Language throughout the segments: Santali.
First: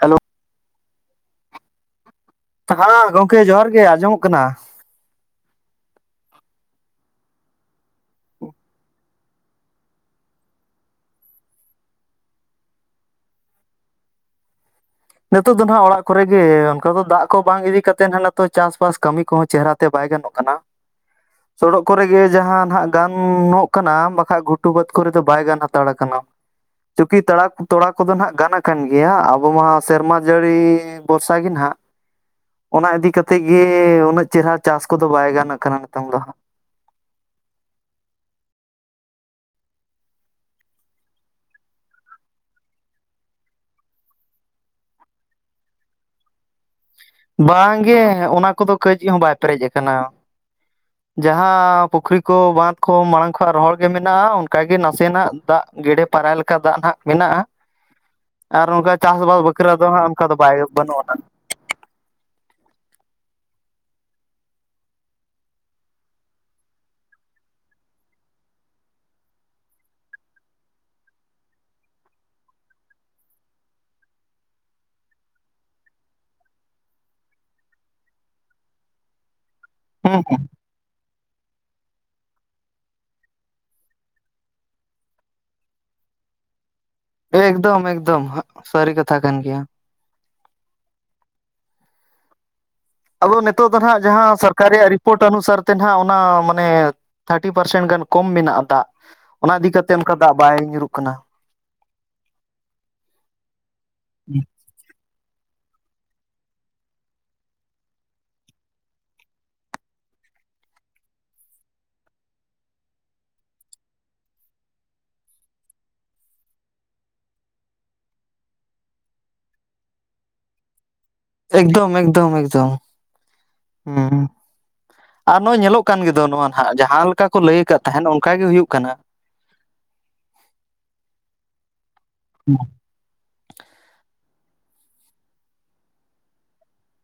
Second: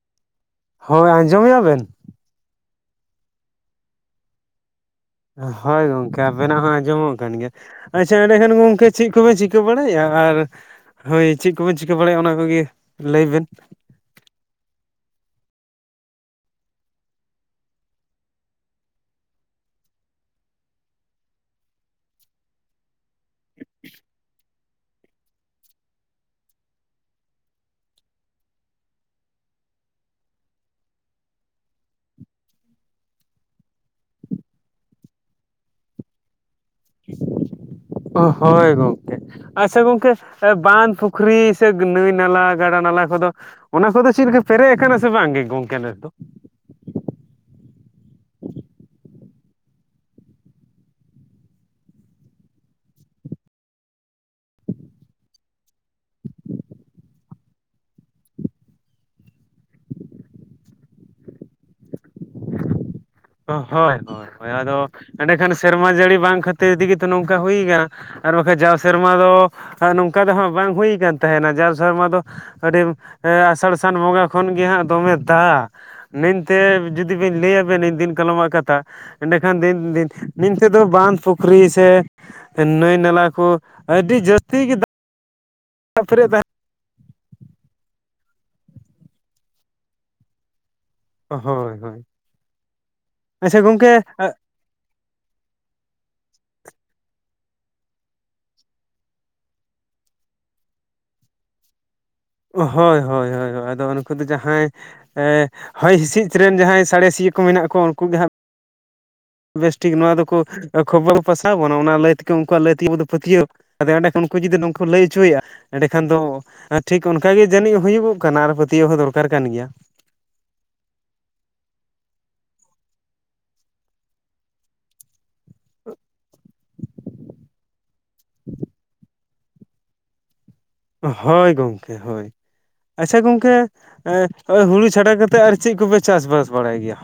ᱦᱮᱞᱳ᱾ ᱦᱳᱭ ᱟᱸᱡᱚᱢᱮᱜ ᱟᱵᱮᱱ? ᱛᱟᱦᱟ ᱜᱚᱢᱠᱮ ᱡᱚᱦᱟᱨ ᱜᱮ ᱟᱸᱡᱚᱢᱚᱜ ᱠᱟᱱᱟ᱾ ᱦᱚᱭ ᱜᱚᱝᱠᱮ ᱟᱵᱮᱱᱟᱜ ᱦᱚᱸ ᱟᱸᱡᱚᱢᱚᱜ ᱠᱟᱱ ᱜᱮᱭᱟ ᱾ ᱟᱪᱪᱷᱟ ᱮᱸᱰᱮᱠᱷᱟᱱ ᱜᱚᱝᱠᱮ ᱪᱤᱫ ᱠᱚᱵᱮᱱ ᱪᱤᱠᱟᱹ ᱵᱟᱲᱟᱭᱮᱜᱼᱟ, ᱟᱨᱼᱼ ᱦᱳᱭ ᱪᱮᱫ ᱠᱚᱵᱮᱱ ᱪᱤᱠᱟᱹ ᱵᱟᱲᱟᱭᱟ, ᱚᱱᱟ ᱠᱚᱜᱮ ᱞᱟᱹᱭ ᱵᱤᱱ᱾ ᱱᱤᱛᱚᱜ ᱫᱚ ᱱᱟᱦᱟᱜ ᱚᱲᱟᱜ ᱠᱚᱨᱮ ᱜᱮ, ᱚᱱᱠᱟ ᱫᱚ ᱫᱟᱜ ᱠᱚ ᱵᱟᱝ ᱤᱫᱤ ᱠᱟᱛᱮ ᱪᱟᱥᱵᱟᱥ ᱠᱟᱹᱢᱤ ᱠᱚᱦᱚᱸ ᱪᱮᱦᱨᱟᱛᱮ ᱵᱟᱭ ᱜᱟᱱᱚᱜ ᱠᱟᱱᱟ᱾ [inaudible] ᱥᱚᱰᱚᱜ ᱠᱚᱨᱮ ᱜᱮ ᱡᱟᱦᱟᱸ ᱱᱟᱜ ᱜᱟᱱᱚᱜ ᱠᱟᱱᱟ ᱵᱟᱠᱟᱡ ᱜᱷᱩᱼᱼ ᱜᱷᱩᱴᱩ ᱵᱟᱹᱫ ᱠᱚᱨᱮ ᱫᱚ ᱵᱟᱭ ᱜᱟᱱ ᱦᱟᱛᱟᱲ ᱟᱠᱟᱱᱟ᱾ ᱛᱩᱠᱤ ᱛᱟᱲᱟ ᱛᱚᱲᱟ ᱠᱚᱫᱚ ᱱᱟᱦᱟᱜ ᱜᱟᱱ ᱟᱠᱟᱱ ᱜᱮᱭᱟ, ᱟᱵᱚ ᱢᱟᱼᱼ ᱥᱮᱨᱢᱟ ᱡᱟᱹᱲᱤ ᱵᱚᱨᱥᱟ ᱜᱮ ᱱᱟᱦᱟᱜᱼᱼ ᱚᱱᱟ ᱤᱫᱤ ᱠᱟᱛᱮᱫ ᱜᱮ ᱩᱱᱟᱹᱜ ᱪᱮᱨᱦᱟ ᱪᱟᱥ ᱠᱚᱫᱚ ᱵᱟᱭ ᱜᱟᱱ ᱟᱠᱟᱱᱟ ᱱᱤᱛᱚᱝ ᱫᱚ ᱦᱟᱸᱜ᱾ ᱳ ᱦᱳᱭ ᱜᱚᱢᱠᱮ ᱾ ᱟᱪᱪᱷᱟ ᱜᱚᱝᱠᱮ, ᱵᱟᱸᱫᱷ ᱯᱩᱠᱷᱨᱤ ᱥᱮ ᱱᱟᱹᱭ ᱱᱟᱞᱟ ᱜᱟᱰᱟ ᱱᱟᱞᱟ ᱠᱚᱫᱚᱼᱼ ᱚᱱᱟ ᱥᱟ ᱫᱚ ᱪᱮᱫ ᱞᱮᱠᱟ ᱯᱮᱨᱮᱡ ᱟᱠᱟᱱᱟ ᱥᱮ ᱵᱟᱝᱜ ᱜᱮ ᱜᱚᱝᱠᱮ ᱱᱮᱥ ᱫᱚ? ᱵᱟᱝ ᱜᱮ ᱚᱱᱟ ᱠᱚᱫᱚ ᱠᱟᱹᱡ ᱦᱚᱸ ᱵᱟᱭ ᱯᱮᱨᱮᱡ ᱟᱠᱟᱱᱟ᱾ [inaudible] ᱡᱟᱦᱟᱸ ᱯᱩᱠᱷᱨᱤ ᱠᱚ ᱵᱟᱸᱫ ᱠᱚ ᱢᱟᱲᱟᱝ ᱠᱷᱚ ᱨᱚᱦᱚᱲ ᱜᱮ ᱢᱮᱱᱟᱜᱼᱟ, ᱚᱱᱠᱟ ᱜᱮ ᱱᱟᱥᱮᱱᱟᱜ ᱫᱟᱜ ᱜᱮᱰᱮᱼᱼ ᱯᱟᱨᱟᱭ ᱞᱮᱠᱟ ᱫᱟᱜ ᱱᱟᱦᱟᱜ ᱢᱮᱱᱟᱜᱼᱟ ᱾ [inaudible] ᱟᱨ ᱱᱚᱝᱠᱟ ᱪᱟᱥᱵᱟᱥ ᱵᱟᱠᱷᱨᱟ ᱫᱚ ᱦᱟᱜ ᱚᱱᱠᱟ ᱫᱚ ᱵᱟᱭ ᱵᱟᱹᱱᱩᱜ ᱟᱱᱟᱜ᱾ ᱦᱳᱭ ᱦᱳᱭ ᱟᱫᱚ ᱮᱸᱰᱮᱠᱷᱟᱱ ᱥᱮᱨᱢᱟ ᱡᱟᱹᱲᱤ ᱵᱟᱝ ᱠᱷᱟᱹᱛᱤᱨ ᱛᱮᱜᱮ ᱛᱚ ᱱᱚᱝᱠᱟ ᱦᱩᱭ ᱟᱠᱟᱱᱟ᱾ ᱟᱨ ᱵᱟᱠᱷᱟᱡ ᱡᱟᱣ ᱥᱮᱨᱢᱟ ᱫᱚ ᱱᱚᱝᱠᱟ ᱫᱚ ᱦᱟᱸᱜ ᱵᱟᱝ ᱦᱩᱭ ᱠᱟᱱᱟᱱ ᱛᱟᱦᱮᱱᱟ ᱡᱟᱣ ᱥᱮᱨᱢᱟ ᱫᱚᱼᱼ ᱟᱹᱰᱤ ᱮ ᱟᱥᱟᱲ ᱥᱟᱱ ᱵᱚᱸᱜᱟ ᱠᱷᱚᱱᱜᱮ ᱦᱟᱸᱜ ᱫᱚᱢᱮ ᱫᱟᱜ᱾ ᱱᱤᱱᱛᱮ ᱡᱩᱫᱤ ᱵᱤᱱ ᱞᱟᱹᱭᱟᱵᱤᱱ ᱫᱤᱱ ᱠᱟᱞᱚᱢᱟᱜ ᱠᱟᱛᱷᱟ ᱮᱸᱰᱮᱠᱷᱟᱱ ᱫᱤᱱ ᱫᱤᱱ ᱦᱩᱸ ᱱᱤᱱᱼᱼ ᱛᱮᱫᱚ ᱵᱟᱸᱫ ᱯᱩᱠᱷᱨᱤ ᱥᱮ ᱱᱟᱹᱭ ᱱᱟᱞᱟ ᱠᱚ ᱟᱹᱰᱤ ᱡᱟᱹᱥᱛᱤ ᱜᱮᱼᱼ ᱯᱷᱨᱮᱫ ᱛᱟᱦᱮᱱᱼᱼ ᱮᱠᱫᱚᱢ ᱮᱠᱫᱚᱢ ᱦᱟᱜ ᱥᱟᱹᱨᱤ ᱠᱟᱛᱷᱟ ᱠᱟᱱ ᱜᱮᱭᱟ᱾ ᱦᱳᱭ ᱦᱳᱭ᱾ ᱟᱵᱚ ᱫᱚ ᱟᱪᱪᱷᱟ ᱱᱤᱛᱚᱜ ᱫᱚ ᱜᱚᱝᱠᱮ ᱱᱟᱦᱟᱜ ᱡᱟᱦᱟᱸᱥᱟᱨᱼᱼ ᱨᱮᱭᱟᱜ ᱨᱤᱯᱳᱨᱴ ᱚᱱᱩᱥᱟᱨ ᱛᱮ ᱦᱟᱜ ᱚᱱᱟ ᱢᱟᱱᱮ ᱛᱷᱟᱨᱴᱤ ᱯᱟᱨᱥᱮᱱ ᱜᱟᱱ ᱠᱚᱢ ᱢᱮᱱᱟᱜᱼᱟ ᱫᱟᱜ᱾ ᱚᱱᱟ ᱤᱫᱤ ᱠᱟᱛᱮᱫ ᱚᱱᱠᱟ ᱫᱟᱜ ᱵᱟᱭ ᱧᱩᱨᱩᱜ ᱠᱟᱱᱟ᱾ ᱦᱳᱭ ᱦᱳᱭ ᱦᱳᱭ, ᱟᱫᱚ ᱩᱱᱠᱩ ᱫᱚ ᱡᱟᱦᱟᱸᱭᱼᱼ ᱮᱸ ᱦᱚᱭ ᱦᱤᱸᱥᱤᱫ ᱨᱮᱱ ᱡᱟᱦᱟᱸᱭ ᱥᱟᱬᱮᱥᱤᱭᱟᱹ ᱠᱚ ᱢᱮᱱᱟᱜ ᱠᱚᱣᱟ, ᱩᱱᱠᱩ ᱜᱮ ᱦᱟᱸᱜᱼᱼ ᱵᱮᱥᱴᱷᱤᱠ ᱱᱚᱣᱟ ᱫᱚᱠᱚ ᱠᱷᱚᱵᱚᱨ ᱠᱚ ᱯᱟᱥᱟᱣ ᱟᱵᱚᱱᱟ ᱚᱱᱟ ᱞᱟᱹᱭ ᱛᱮᱜᱮ ᱩᱱᱠᱩᱣᱟᱜ ᱞᱟᱹᱭ ᱛᱮ ᱟᱵᱚ ᱫᱚ ᱯᱟᱹᱛᱭᱟᱹᱣᱼᱼ ᱟᱫᱚ ᱮᱸᱰᱮ ᱠᱷᱚᱱ ᱩᱱᱠᱩ ᱡᱩᱫᱤ ᱩᱱᱠᱩ ᱞᱟᱹᱭ ᱦᱚᱪᱚᱭᱮᱜᱼᱟ, ᱮᱸᱰᱮᱠᱷᱟᱱ ᱫᱚᱼᱼ ᱟᱨ ᱴᱷᱤᱠ ᱚᱱᱠᱟ ᱜᱮ ᱡᱟᱹᱱᱤᱡ ᱦᱩᱭᱩᱜᱚᱜ ᱠᱟᱱᱟ ᱟᱨ ᱯᱟᱹᱛᱭᱟᱹᱣ ᱦᱚᱸ ᱫᱚᱨᱠᱟᱨ ᱠᱟᱱ ᱜᱮᱭᱟ᱾ ᱮᱠᱫᱚᱢ ᱮᱠᱫᱚᱢ ᱮᱠᱫᱚᱢ ᱦᱩᱸ᱾ ᱟᱨ ᱱᱚᱜᱼᱚᱭ ᱧᱮᱞᱚᱜ ᱠᱟᱱ ᱜᱮᱫᱚ ᱱᱚᱣᱟ ᱱᱟᱦᱟᱜ ᱡᱟᱦᱟᱸ ᱞᱮᱠᱟ ᱠᱚ ᱞᱟᱹᱭ ᱟᱠᱟᱫ ᱛᱟᱦᱮᱸᱫ ᱚᱱᱠᱟ ᱜᱮ ᱦᱩᱭᱩᱜ ᱠᱟᱱᱟ᱾ ᱦᱳᱭ ᱜᱚᱝᱠᱮ ᱦᱳᱭ᱾ ᱟᱪᱪᱷᱟ ᱜᱚᱝᱠᱮ ᱮᱸ ᱦᱚᱜᱼᱚᱭ ᱦᱩᱲᱩ ᱪᱷᱟᱰᱟ ᱠᱟᱛᱮᱫ ᱟᱨ ᱪᱮᱫ ᱠᱚᱯᱮ ᱪᱟᱥᱵᱟᱥ ᱵᱟᱲᱟᱭ ᱜᱮᱭᱟ?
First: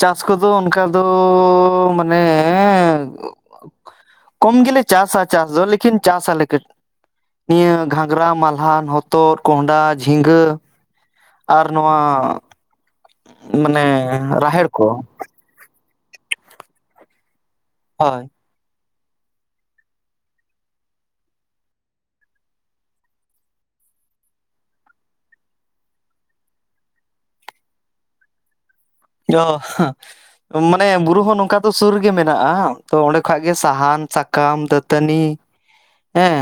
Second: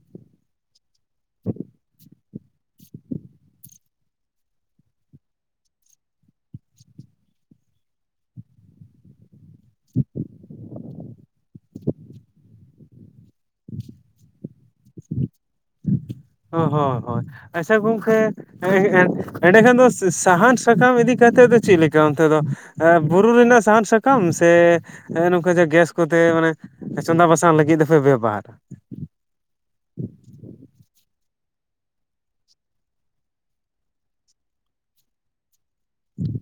ᱪᱟᱥ ᱠᱚᱫᱚ ᱚᱱᱠᱟ ᱫᱚ ᱢᱟᱱᱮᱼᱼ ᱠᱚᱢ ᱜᱮᱞᱮ ᱪᱟᱥᱟ ᱪᱟᱥ ᱫᱚ, ᱞᱮᱠᱤᱱ ᱪᱟᱥ ᱟᱞᱮᱼᱼ ᱱᱤᱭᱟᱹ ᱜᱷᱟᱝᱜᱽᱨᱟ ᱢᱟᱞᱦᱟᱱ ᱦᱚᱛᱚᱫ ᱠᱚᱸᱰᱷᱟ ᱡᱷᱤᱸᱜᱟᱹ ᱟᱨ ᱱᱚᱣᱟ ᱢᱟᱱᱮ ᱨᱟᱦᱮᱲ ᱠᱚ ᱦᱚ ᱦᱚ ᱦᱳᱭ ᱟᱪᱪᱷᱟ ᱜᱚᱝᱠᱮ ᱦᱳᱭ ᱦᱮᱸ ᱮᱸᱰᱮᱠᱷᱟᱱ ᱫᱚ ᱥᱟᱦᱟᱱ ᱥᱟᱠᱟᱢ ᱤᱫᱤ ᱠᱟᱛᱮ ᱫᱚ ᱪᱮᱫ ᱞᱮᱠᱟ ᱚᱱᱛᱮ ᱫᱚ ᱵᱩᱨᱩ ᱨᱮᱱᱟᱜ ᱥᱟᱦᱟᱱ ᱥᱟᱠᱟᱢ ᱥᱮ ᱱᱚᱝᱠᱟ ᱡᱟ ᱜᱮᱥ ᱠᱚᱛᱮ ᱢᱟᱱᱮ ᱪᱚᱸᱫᱟ ᱵᱟᱥᱟᱝ ᱞᱟᱹᱜᱤᱫ ᱫᱚᱯᱮ ᱵᱮᱵᱦᱟᱨ [unintelligible] ᱢᱟᱱᱮ ᱵᱩᱨᱩ ᱦᱚᱸ ᱱᱚᱝᱠᱟ ᱫᱚ ᱥᱩᱨ ᱨᱮᱜᱮ ᱢᱮᱱᱟᱜ-ᱟ ᱛᱚ ᱚᱸᱰᱮ ᱠᱷᱟᱡ ᱜᱮ ᱥᱟᱦᱟᱱ ᱥᱟᱠᱟᱢ ᱫᱟᱹᱛᱟᱹᱱᱤ ᱦᱮᱸ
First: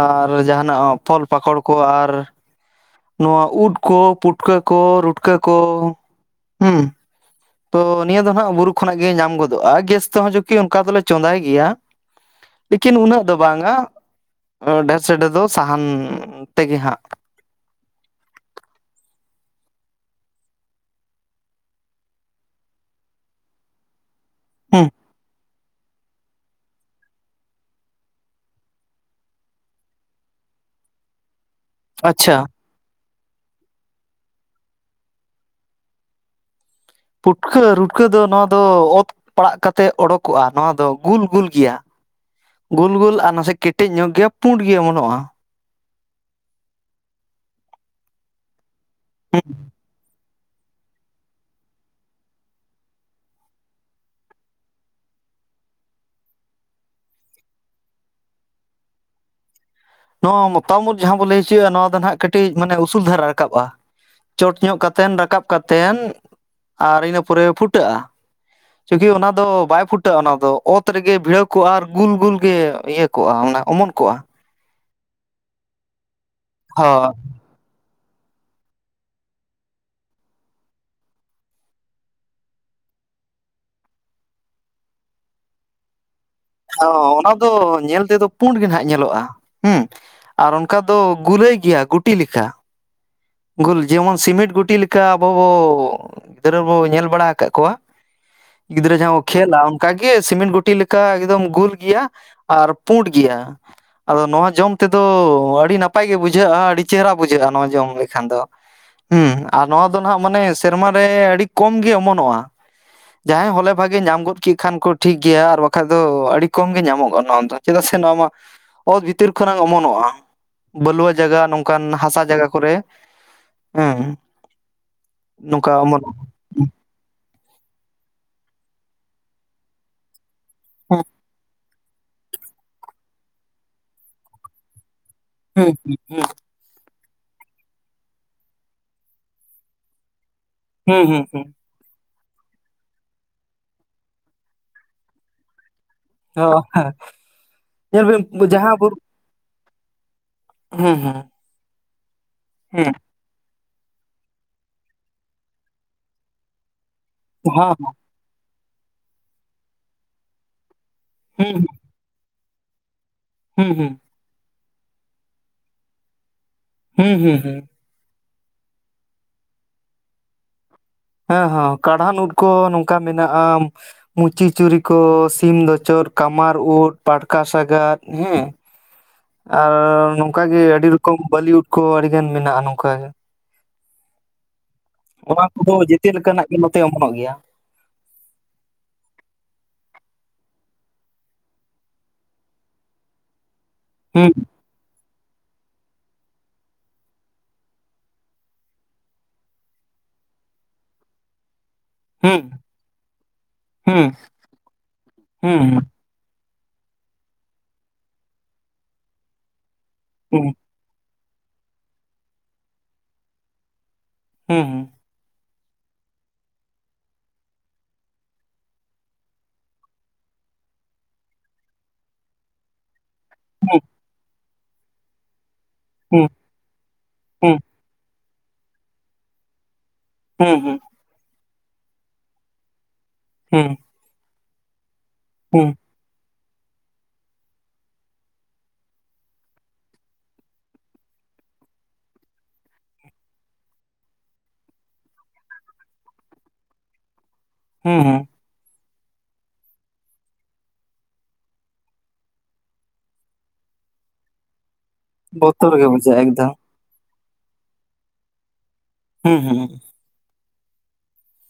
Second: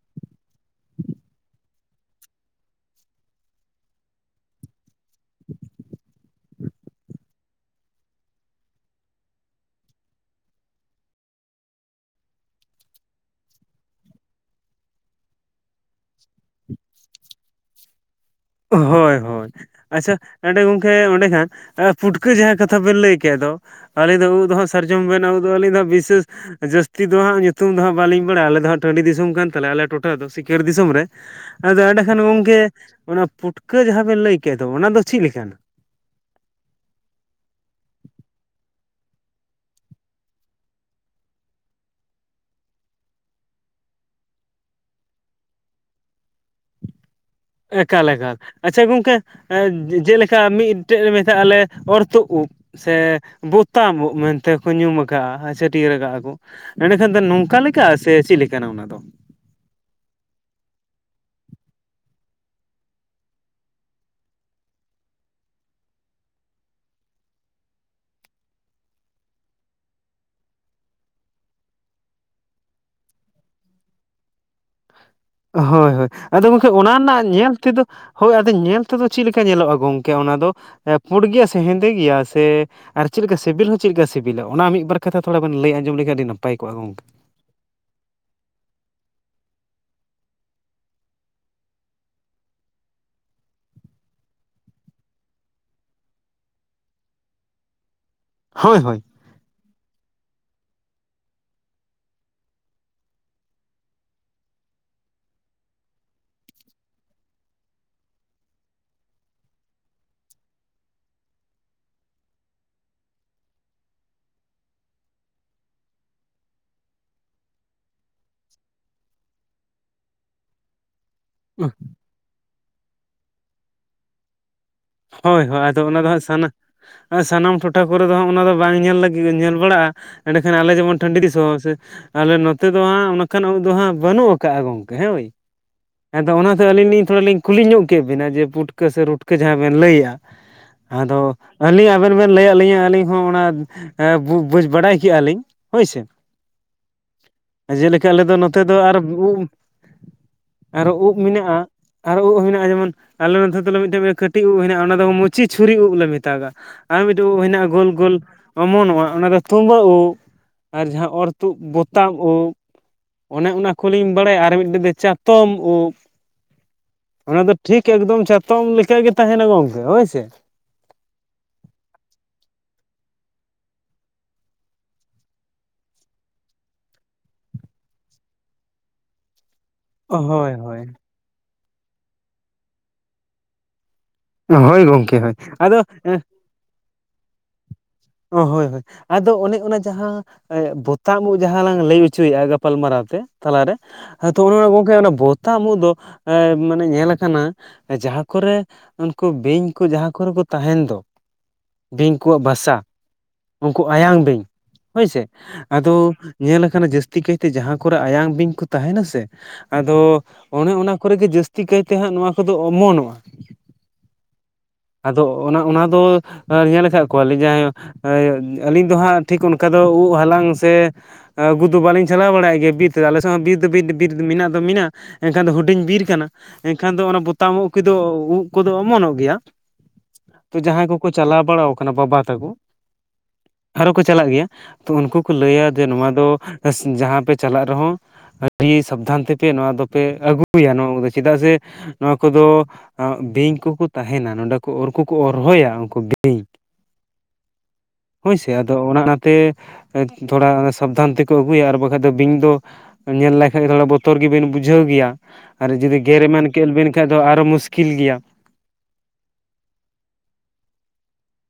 ᱟᱨ ᱡᱟᱦᱟᱱᱟᱜ ᱯᱷᱚᱞ ᱯᱟᱠᱚᱲ ᱠᱚ ᱟᱨ ᱱᱚᱣᱟ ᱩᱫ ᱠᱚ ᱯᱩᱴᱠᱟᱹ ᱠᱚ ᱨᱩᱴᱠᱟᱹ ᱠᱚ ᱦᱩᱸ ᱛᱚ ᱱᱤᱭᱟᱹ ᱫᱚ ᱦᱟᱸᱜ ᱵᱩᱨᱩ ᱠᱷᱚᱱᱟᱜ ᱜᱮ ᱧᱟᱢ ᱜᱚᱫᱚᱜ-ᱟ ᱜᱮᱥ ᱛᱮᱦᱚᱸ ᱪᱩᱠᱤ ᱚᱱᱠᱟ ᱫᱚᱞᱮ ᱪᱚᱸᱫᱟᱭ ᱜᱮᱭᱟ ᱞᱤᱠᱤᱱ ᱩᱱᱟᱹᱜ ᱫᱚ ᱵᱟᱝᱟ ᱰᱷᱮᱨ ᱥᱮᱰᱮ ᱫᱚ ᱥᱟᱦᱟᱱ ᱛᱮᱜᱮ ᱦᱟᱸᱜ ᱦᱳᱭ ᱦᱳᱭ ᱟᱪᱷᱟ ᱱᱟᱸᱰᱮ ᱜᱚᱝᱠᱮ ᱚᱸᱰᱮ ᱠᱷᱟᱱ ᱯᱩᱴᱠᱟᱹ ᱡᱟᱦᱟᱸ ᱠᱟᱛᱷᱟ ᱵᱮᱱ ᱞᱟᱹᱭ ᱠᱮᱫ ᱫᱚ ᱟᱹᱞᱤᱧ ᱫᱚ ᱩᱫ ᱫᱚ ᱦᱟᱸᱜ ᱦᱩᱸ ᱥᱟᱨᱡᱚᱢ ᱵᱮᱱᱟ ᱩᱫ ᱫᱚ ᱟᱹᱞᱤᱧ ᱫᱚ ᱵᱤᱥᱮᱥ ᱡᱟᱹᱥᱛᱤ ᱫᱚ ᱦᱟᱸᱜᱟ ᱧᱩᱛᱩᱢ ᱫᱚ ᱦᱟᱸᱜ ᱵᱟᱹᱞᱤᱧ ᱵᱟᱲᱟᱭᱟ ᱟᱞᱮ ᱫᱚ ᱦᱟᱸᱜ ᱴᱟᱺᱰᱤ ᱫᱤᱥᱚᱢ ᱠᱟᱱ ᱛᱟᱞᱮᱭᱟ ᱟᱞᱮ ᱴᱚᱴᱷᱟ ᱫᱚ ᱥᱤᱠᱟᱹᱨ ᱫᱤᱥᱚᱢ ᱨᱮ ᱟᱫᱚ ᱮᱸᱰᱮᱠᱷᱟᱱ ᱟᱪᱪᱷᱟ ᱜᱚᱝᱠᱮ ᱚᱱᱟ ᱯᱩᱴᱠᱟᱹ ᱡᱟᱦᱟᱸ ᱵᱮᱱ ᱞᱟᱹᱭ ᱠᱮᱫ ᱫᱚ ᱚᱱᱟ ᱫᱚ ᱪᱮᱫ ᱞᱮᱠᱟᱱᱟ ᱯᱩᱴᱠᱟᱹ ᱨᱩᱴᱠᱟᱹ ᱫᱚ ᱱᱚᱣᱟ ᱫᱚ ᱚᱛ ᱯᱟᱲᱟᱜ ᱠᱟᱛᱮᱫ ᱚᱰᱳᱠᱚᱜ-ᱟ ᱱᱚᱣᱟ ᱫᱚ ᱜᱩᱞ ᱜᱩᱞ ᱜᱮᱭᱟ᱾ ᱜᱳᱞ ᱜᱳᱞ ᱟᱨ ᱱᱟᱥᱮ ᱠᱮᱴᱮᱡ ᱧᱚᱜ ᱜᱮᱭᱟ ᱯᱩᱸᱰ ᱜᱮ ᱚᱢᱚᱱᱚᱜ-ᱟ᱾ ᱮᱠᱟᱞᱮᱠᱟᱞ ᱟᱪᱪᱷᱟ ᱜᱚᱝᱠᱮ ᱦᱩᱸ ᱡᱮᱸ ᱠᱟ ᱢᱤᱫᱴᱮᱡ ᱢᱮᱛᱟᱜ-ᱟ ᱞᱮ ᱚᱨᱛᱚᱜ ᱩᱵ ᱥᱮ ᱵᱚᱛᱟᱢ ᱢᱮᱱᱛᱮ ᱠᱚ ᱧᱩᱢ ᱠᱟᱜ-ᱟ ᱪᱷᱟᱹᱴᱭᱟᱹᱨ ᱠᱟᱜ-ᱟ ᱠᱚ ᱮᱰᱮᱠᱷᱟᱱ ᱫᱚ ᱱᱚᱝᱠᱟ ᱞᱮᱠᱟ ᱥᱮ ᱪᱮᱫ ᱞᱮᱠᱟᱱᱟ ᱚᱱᱟ ᱫᱚ? ᱱᱚᱣᱟ ᱢᱚᱛᱟᱢᱚᱛ ᱡᱟᱦᱟᱸ ᱵᱚ ᱞᱟᱹᱭ ᱦᱚᱪᱚᱣᱟᱜ-ᱟ ᱱᱚᱣᱟ ᱫᱚ ᱱᱟᱜ ᱠᱟᱹᱴᱤᱡ ᱢᱟᱱᱮ ᱩᱥᱩᱞ ᱫᱷᱟᱨᱟ ᱨᱟᱠᱟᱵ ᱟ᱾ ᱪᱚᱴ ᱧᱚᱜ ᱠᱟᱛᱮᱫ ᱨᱟᱠᱟᱵ ᱠᱟᱛᱮᱫ ᱟᱨ ᱤᱱᱟᱹ ᱯᱚᱨᱮ ᱯᱷᱩᱴᱟᱹᱜ ᱟ᱾ ᱪᱩᱠᱤ ᱚᱱᱟ ᱫᱚ ᱵᱟᱭ ᱯᱷᱩᱴᱟᱹᱜ ᱟ ᱚᱱᱟ ᱫᱚ ᱚᱛ ᱨᱮᱜᱮ ᱵᱷᱤᱲᱟᱹᱣ ᱠᱚᱜ ᱟ ᱟᱨ ᱜᱩᱞ ᱜᱩᱞ ᱜᱮ ᱤᱭᱟᱹ ᱠᱚᱜ ᱟ ᱚᱱᱟ ᱚᱢᱚᱱ ᱠᱚᱜ ᱟ᱾ ᱦᱳᱭ ᱦᱳᱭ ᱟᱫᱚ ᱜᱚᱝᱠᱮ ᱚᱱᱟ ᱦᱳᱭ ᱨᱮᱱᱟᱜ ᱧᱮᱞ ᱛᱮᱫᱚ ᱦᱳᱭ ᱟᱫᱚ ᱧᱮᱞ ᱛᱮᱫᱚ ᱪᱮᱫ ᱞᱮᱠᱟ ᱧᱮᱞᱚᱜ-ᱟ ᱜᱚᱝᱠᱮ ᱚᱱᱟ ᱫᱚ ᱯᱩᱸᱰ ᱜᱮᱭᱟ ᱥᱮ ᱦᱮᱸᱫᱮ ᱜᱮᱭᱟ ᱥᱮ ᱟᱨ ᱪᱮᱫ ᱞᱮᱠᱟ ᱥᱤᱵᱤᱞ ᱦᱚᱸ ᱪᱮᱫ ᱞᱮᱠᱟ ᱥᱤᱵᱤᱞᱟ ᱚᱱᱟ ᱢᱤᱫ ᱵᱟᱨ ᱠᱟᱛᱷᱟ ᱛᱷᱚᱲᱟ ᱵᱮᱱ ᱞᱟᱹᱭ ᱟᱡᱚᱢ ᱞᱮᱠᱷᱟᱱ ᱟᱹᱰᱤ ᱱᱟᱯ? ᱚ ᱚᱱᱟ ᱫᱚ ᱧᱮᱞ ᱛᱮᱫᱚ ᱯᱩᱸᱰ ᱜᱮ ᱱᱟᱜ ᱧᱮᱞᱚᱜ ᱟ ᱦᱩᱸ ᱟᱨ ᱚᱱᱠᱟ ᱫᱚ ᱜᱩᱨᱟᱹᱭ ᱜᱮᱭᱟ ᱜᱩᱴᱤ ᱞᱮᱠᱟ ᱜᱳᱞ ᱡᱮᱢᱚᱱ ᱥᱤᱢᱮᱱᱴ ᱜᱩᱴᱤ ᱞᱮᱠᱟ ᱟᱵᱚ ᱵᱚ ᱜᱤᱫᱽᱨᱟᱹ ᱵᱚ ᱧᱮᱞ ᱵᱟᱲᱟ ᱟᱠᱟᱫ ᱠᱚᱣᱟ ᱦᱳᱭ ᱜᱤᱫᱽᱨᱟᱹ ᱦᱳᱭ ᱡᱟᱦᱟ ᱠᱷᱮᱞᱟ ᱚᱱᱠᱟᱜᱮ ᱥᱤᱢᱮᱱᱴ ᱜᱷᱩᱴᱤ ᱞᱮᱠᱟ ᱮᱠᱫᱚᱢ ᱜᱩᱞ ᱜᱮᱭᱟ ᱟᱨ ᱯᱩᱸᱰ ᱜᱮᱭᱟ᱾ ᱟᱫᱚ ᱱᱚᱣᱟ ᱡᱚᱢ ᱛᱮᱫᱚ ᱟᱹᱰᱤ ᱱᱟᱯᱟᱭ ᱜᱮ ᱵᱩᱡᱷᱟᱹᱜ-ᱟ ᱟᱹᱰᱤ ᱪᱮᱦᱚᱨᱟ ᱵᱩᱡᱷᱟᱹᱜ-ᱟ ᱱᱚᱣᱟ ᱡᱚᱢ ᱞᱟᱹᱜᱤᱫ ᱠᱷᱟᱱ ᱫᱚ ᱦᱩᱸ ᱟᱨ ᱱᱚᱣᱟ ᱫᱚ ᱱᱟᱜ ᱢᱟᱱᱮ ᱥᱮᱨᱢᱟ ᱨᱮ ᱟᱹᱰᱤ ᱠᱚᱢ ᱜᱮ ᱚᱢᱚᱱᱚᱜ-ᱟ᱾ ᱡᱟᱦᱟᱸᱭ ᱦᱚᱞᱮ ᱵᱷᱟᱜᱮ ᱧᱟᱢ ᱜᱚᱫ ᱠᱮᱫ ᱠᱷᱟᱱ ᱠᱚ ᱴᱷᱤᱠ ᱜᱮᱭᱟ ᱟᱨ ᱵᱟᱠᱷᱟᱡ ᱫᱚ ᱟᱹᱰᱤ ᱠᱚᱢ ᱜᱮ ᱧᱟᱢᱚᱜ-ᱟ ᱱᱚᱣᱟ ᱫᱚ᱾ ᱪᱮᱫᱟᱜ ᱥᱮ ᱱᱚᱣᱟ ᱢᱟ ᱚᱛ ᱵᱷᱤᱛᱤᱨ ᱠᱷᱚᱱᱟᱝ ᱚᱢᱚᱱᱚᱜ-ᱟ᱾ ᱵᱟᱹᱞᱩᱣᱟᱹ ᱡᱟᱭᱜᱟ ᱱᱚᱝᱠᱟᱱ ᱦᱟᱥᱟ ᱡᱟᱭᱜᱟ ᱠᱚᱨᱮ ᱦᱮᱸ ᱦᱳᱭ ᱦᱳᱭ ᱱᱚᱝᱠᱟ ᱟᱫᱚ ᱚᱱᱟ ᱫᱚ ᱚᱢᱚᱱᱚᱜ ᱦᱟᱸᱜ ᱥᱟᱱᱟ ᱥᱟᱱᱟᱢ ᱴᱚᱴᱷᱟ ᱠᱚᱨᱮ ᱫᱚ ᱦᱟᱸᱜ ᱚᱱᱟ ᱫᱚ ᱵᱟᱝ ᱧᱮᱞ ᱞᱟᱹᱜᱤᱫ ᱧᱮᱞ ᱵᱟᱲᱟᱜ-ᱟ᱾ ᱮᱸᱰᱮᱠᱷᱟᱱ ᱟᱞᱮ ᱡᱮᱢᱚᱱ ᱴᱟᱺᱰᱤ ᱫᱤᱥᱚᱢ ᱦᱚᱨ ᱥᱮ ᱛᱟᱦᱞᱮ ᱱᱚᱛᱮ ᱫᱚ ᱦᱟᱸᱜ ᱚᱱᱠᱟᱱ ᱩᱵ ᱫᱚ ᱦᱟᱸᱜ ᱵᱟᱹᱱᱩᱜ ᱟᱠᱟᱜ-ᱟ ᱜᱚᱢᱠᱮ ᱦᱳᱭ ᱦᱩᱸ ᱦᱩᱸ ᱦᱮᱸᱫᱚ ᱚᱱᱟ ᱟᱹᱞᱤᱧ ᱞᱤᱧ ᱛᱷᱚᱲᱟ ᱞᱤᱧ ᱠᱩᱞᱤ ᱧᱚᱜ ᱠᱮᱫ ᱵᱤᱱᱟ ᱡᱮ ᱯᱩᱴᱠᱟᱹ ᱥᱮ ᱨᱩᱴᱠᱟᱹ ᱡᱟᱦᱟᱸ ᱵᱮᱱ ᱞᱟᱹᱭᱟ᱾ ᱦᱩᱸ ᱦᱩᱸ ᱦᱩᱸ ᱟᱸᱫᱚ᱾ ᱦᱩᱸ ᱟᱹᱞᱤᱧ ᱟᱵᱮᱱ ᱵᱮᱱ ᱞᱟᱹᱭ ᱟᱫ ᱞᱤᱧᱟᱹ ᱟᱹᱞᱤᱧ ᱦᱚᱸ ᱚᱱᱟ ᱵᱩᱡᱽ ᱵᱟᱰᱟᱭ ᱠᱮᱭᱟ ᱞᱤᱧ ᱦᱳᱭ ᱥᱮ ᱚ ᱦᱮᱸ ᱧᱮᱞ ᱡᱮᱞᱮᱠᱟ ᱵᱤᱱ ᱟᱞᱮ ᱫᱚ ᱱᱚᱛᱮ ᱡᱟᱦᱟᱸ ᱫᱚ ᱟᱨ ᱵᱩᱨᱩ ᱟᱨᱚ ᱦᱩᱸ ᱩᱵ ᱦᱩᱸ ᱢᱮᱱᱟᱜ-ᱟ ᱟᱨᱚ ᱩᱵ ᱢᱮᱱᱟᱜ-ᱟ ᱡᱮᱢᱚᱱ ᱦᱩᱸ ᱟᱞᱮ ᱱᱚᱛᱮ ᱫᱚᱞᱮ ᱢᱤᱫᱴᱮᱱ ᱴᱤᱭᱩᱵ ᱦᱮᱱᱟᱜ-ᱟ ᱚᱱᱟ ᱫᱚ ᱢᱩᱪᱤ ᱪᱷᱩᱨᱤ ᱩᱵ ᱞᱮ ᱢᱮᱛᱟᱜᱟᱜ ᱟᱨ ᱢᱤᱫᱴᱮᱡ ᱩᱵ ᱦᱮᱱᱟᱜ-ᱟ ᱦᱚᱸ ᱜᱳᱞ ᱜᱳᱞ ᱚᱢᱚᱱᱚᱜ-ᱟ ᱚᱱᱟ ᱫᱚ ᱛᱩᱢᱵᱟᱹ ᱳᱜ ᱟᱨ ᱡᱟᱦᱟᱸ ᱦᱩᱸ ᱚᱨᱛᱩᱫ ᱦᱩᱸ ᱵᱚᱛᱟ ᱳᱵ ᱚᱱᱮ ᱦᱩᱸ ᱚᱱᱟ ᱠᱚᱞᱤᱧ ᱵᱟᱲᱟᱭᱟ ᱟᱨ ᱢᱤᱫᱴᱮᱡ ᱫᱚ ᱪᱟᱛᱚᱢ ᱩᱵ, ᱦᱩᱸ ᱦᱩᱸ ᱚᱱᱟ ᱫᱚ ᱦᱩᱸ ᱴᱷᱤᱠ ᱮᱠᱫᱚᱢ ᱪᱟᱛᱚᱢ ᱞᱮᱠᱟ ᱜᱮ ᱛᱟᱦᱮᱱᱟ ᱜᱚᱝᱠᱮ ᱦᱳᱭ ᱥᱮ᱾ ᱦᱚᱸ, ᱦᱚᱸ ᱠᱟᱲᱦᱟᱱ ᱩᱫ ᱠᱚ ᱱᱚᱝᱠᱟ ᱢᱮᱱᱟᱜ-ᱟ᱾ ᱢᱩᱪᱤ ᱪᱩᱨᱤ ᱠᱚ ᱥᱤᱢ ᱫᱳᱪᱳᱫ ᱠᱟᱢᱟᱨ ᱳᱫᱽ ᱯᱟᱴᱠᱟ ᱥᱟᱜᱟᱫ ᱦᱮᱸ ᱟᱨ ᱱᱚᱝᱠᱟ ᱦᱳᱭ ᱜᱮ ᱦᱳᱭ ᱟᱹᱰᱤ ᱨᱚᱠᱚᱢ ᱵᱚᱞᱤ ᱩᱫ ᱠᱚ ᱟᱹᱰᱤ ᱜᱟᱱ ᱢᱮᱱᱟᱜ-ᱟ ᱱᱚᱝᱠᱟ ᱜᱮ᱾ ᱦᱳᱭ ᱜᱚᱝᱠᱮ ᱦᱳᱭ ᱚᱱᱟ ᱠᱚᱫᱚ ᱟᱫᱚ ᱡᱮᱛᱮ ᱮᱸᱻ ᱞᱮᱠᱟᱱᱟᱜ ᱱᱚᱛᱮ ᱚᱢᱚᱱᱚᱜ ᱜᱮᱭᱟ᱾ ᱚ ᱦᱳᱭ ᱦᱳᱭ ᱾ ᱟᱫᱚ ᱚᱱᱮ ᱚᱱᱟ ᱡᱟᱦᱟᱸ ᱵᱚᱛᱟᱢ ᱩᱫ ᱡᱟᱦᱟᱸ ᱞᱟᱝ ᱞᱟᱹᱭ ᱚᱪᱚᱭᱮᱫᱼᱟ ᱜᱟᱯᱟᱞ ᱢᱟᱨᱟᱣ ᱛᱮ, ᱛᱟᱞᱟᱨᱮ ᱦᱩᱸ ᱛᱚ ᱚᱱᱮᱚᱱᱟ ᱜᱚᱢᱠᱮ ᱚᱱᱟ ᱵᱚᱛᱟᱢ ᱩᱫᱽ ᱫᱚ ᱮ ᱢᱟᱱᱮ ᱧᱮᱞ ᱠᱟᱱᱟ ᱡᱟᱦᱟ ᱠᱚᱨᱮ ᱩᱱᱠᱩ ᱵᱤᱧ ᱠᱚ ᱡᱟᱦᱟ ᱠᱚᱨᱮ ᱠᱚ ᱛᱟᱦᱮᱱ ᱫᱚ᱾ ᱵᱤᱧ ᱦᱩᱸ ᱠᱚᱣᱟᱜ ᱵᱟᱥᱟ ᱩᱱᱠᱩ ᱦᱩᱸ ᱟᱭᱟᱝ ᱵᱤᱧ ᱦᱳᱭ ᱥᱮ ᱦᱩᱸ ᱟᱫᱚ ᱠᱚ ᱧᱮᱞ ᱟᱠᱟᱱᱟ ᱡᱟᱹᱥᱛᱤ ᱠᱟᱭᱛᱮ ᱡᱟᱦᱟᱸ ᱠᱚᱨᱮ ᱟᱭᱟᱝ ᱵᱤᱧ ᱠᱚ ᱛᱟᱦᱮᱱᱟ ᱥᱮ ᱟᱫᱚ ᱦᱩᱸ ᱚᱱᱮ ᱚᱱᱟ ᱠᱚᱨᱮ ᱜᱮ ᱡᱟᱹᱥᱛᱤ ᱠᱟᱭᱛᱮ ᱦᱟᱸᱜ ᱱᱚᱣᱟ ᱠᱚᱫᱚ ᱚᱢᱚᱱᱚᱜ-ᱟ ᱾ ᱦᱩᱸ ᱦᱩᱸ᱾ ᱟᱫᱚ ᱚᱱᱟ ᱚᱱᱟ ᱫᱚ ᱧᱮᱞ ᱟᱠᱟᱫ ᱠᱚᱣᱟᱞᱤᱧ ᱡᱟᱦᱟᱸᱭ ᱮ ᱟᱹᱞᱤᱧ ᱫᱚ ᱦᱟᱸᱜ ᱴᱷᱤᱠ ᱚᱱᱠᱟ ᱫᱚ ᱩᱜ ᱦᱟᱞᱟᱝ ᱥᱮ ᱟᱹᱜᱩ ᱫᱚ ᱵᱟᱞᱤᱧ ᱪᱟᱞᱟᱣ ᱵᱟᱲᱟᱜ ᱜᱮᱭᱟ ᱵᱤᱨ ᱛᱮᱫ ᱟᱞᱮ ᱥᱮᱫ ᱦᱚᱸ ᱵᱤᱨ ᱫᱚ ᱵᱤᱨ ᱵᱤᱨ ᱢᱮᱱᱟᱜ ᱫᱚ ᱢᱤᱱᱟᱜ-ᱟ ᱮᱱᱠᱷᱟᱱ ᱫᱚ ᱦᱩ ᱰᱤᱧ ᱵᱤᱨ ᱦᱩᱸ ᱠᱟᱱᱟ ᱮᱱᱠᱷᱟᱱ ᱫᱚ ᱚᱱᱟ ᱦᱩᱸ ᱵᱚᱛᱟᱢ ᱩᱜ ᱠᱩᱫᱚ ᱩᱫ ᱠᱚᱫᱚ ᱚᱢᱚᱱᱚᱜ ᱜᱮᱭᱟ᱾ ᱦᱩᱸ ᱛᱚ ᱦᱩᱸ ᱡᱟᱦᱟᱸᱭ ᱠᱚᱠᱚ ᱪᱟᱞᱟᱣ ᱵᱟᱲᱟ ᱠᱟᱱᱟ ᱵᱟᱵᱟ ᱛᱟᱠᱚ ᱦᱩᱸ ᱾ [unintelligible] ᱠᱚ ᱪᱟᱞᱟᱜ ᱜᱮᱭᱟ ᱛᱚ ᱩᱱᱠᱩ ᱠᱚ ᱞᱟᱹᱭᱟ ᱡᱮ ᱱᱚᱣᱟ ᱫᱚ ᱡᱟᱦᱟᱸ ᱯᱮ ᱪᱟᱞᱟᱜ ᱨᱮᱦᱚᱸ ᱟᱹᱰᱤ ᱥᱟᱵᱫᱷᱟᱱ ᱛᱮᱯᱮ ᱱᱚᱣᱟ ᱫᱚᱯᱮ ᱟᱹᱜᱩᱭᱟ ᱱᱚᱣᱟ ᱠᱚᱫᱚ ᱪᱮᱫᱟᱜ ᱥᱮ ᱱᱚᱣᱟ ᱠᱚᱫᱚ ᱵᱤᱧ ᱠᱚᱠᱚ ᱛᱟᱦᱮᱱᱟ ᱱᱚᱰᱮ ᱠᱚ ᱩᱨ ᱠᱚᱠᱚ ᱦᱚᱨᱦᱚᱭᱟ ᱩᱱᱠᱩ ᱵᱤᱧ᱾ ᱦᱩᱸ ᱦᱩᱸ, ᱦᱳᱭ ᱥᱮ ᱟᱫᱚ ᱚᱱᱟ ᱚᱱᱟ ᱛᱮ ᱛᱷᱚᱲᱟ ᱥᱟᱵᱫᱷᱟᱱ ᱛᱮᱠᱚ ᱟᱹᱜᱩᱭᱟ᱾ ᱟᱨ ᱵᱟᱠᱷᱟᱡ ᱫᱚ ᱵᱤᱧ ᱫᱚ ᱧᱮᱞ ᱞᱟᱭᱠᱷᱟᱭ ᱛᱷᱚᱲᱟ ᱵᱚᱛᱚᱨ ᱜᱮᱵᱤᱱ ᱵᱩᱡᱷᱟᱹᱣ ᱜᱮᱭᱟ ᱟᱨ ᱵᱚᱛᱚᱨ ᱜᱮ ᱡᱩᱫᱤ ᱵᱩᱡᱷᱟᱹᱜᱼᱟ ᱜᱮᱨ ᱮᱢᱟᱱ ᱮᱠᱫᱚᱢ ᱠᱮᱫ ᱵᱤᱱ ᱠᱷᱟᱡ ᱫᱚ ᱟᱨᱚ ᱢᱩᱥᱠᱤᱞ ᱜᱮᱭᱟ᱾ ᱦᱩᱸ ᱦᱩᱸ᱾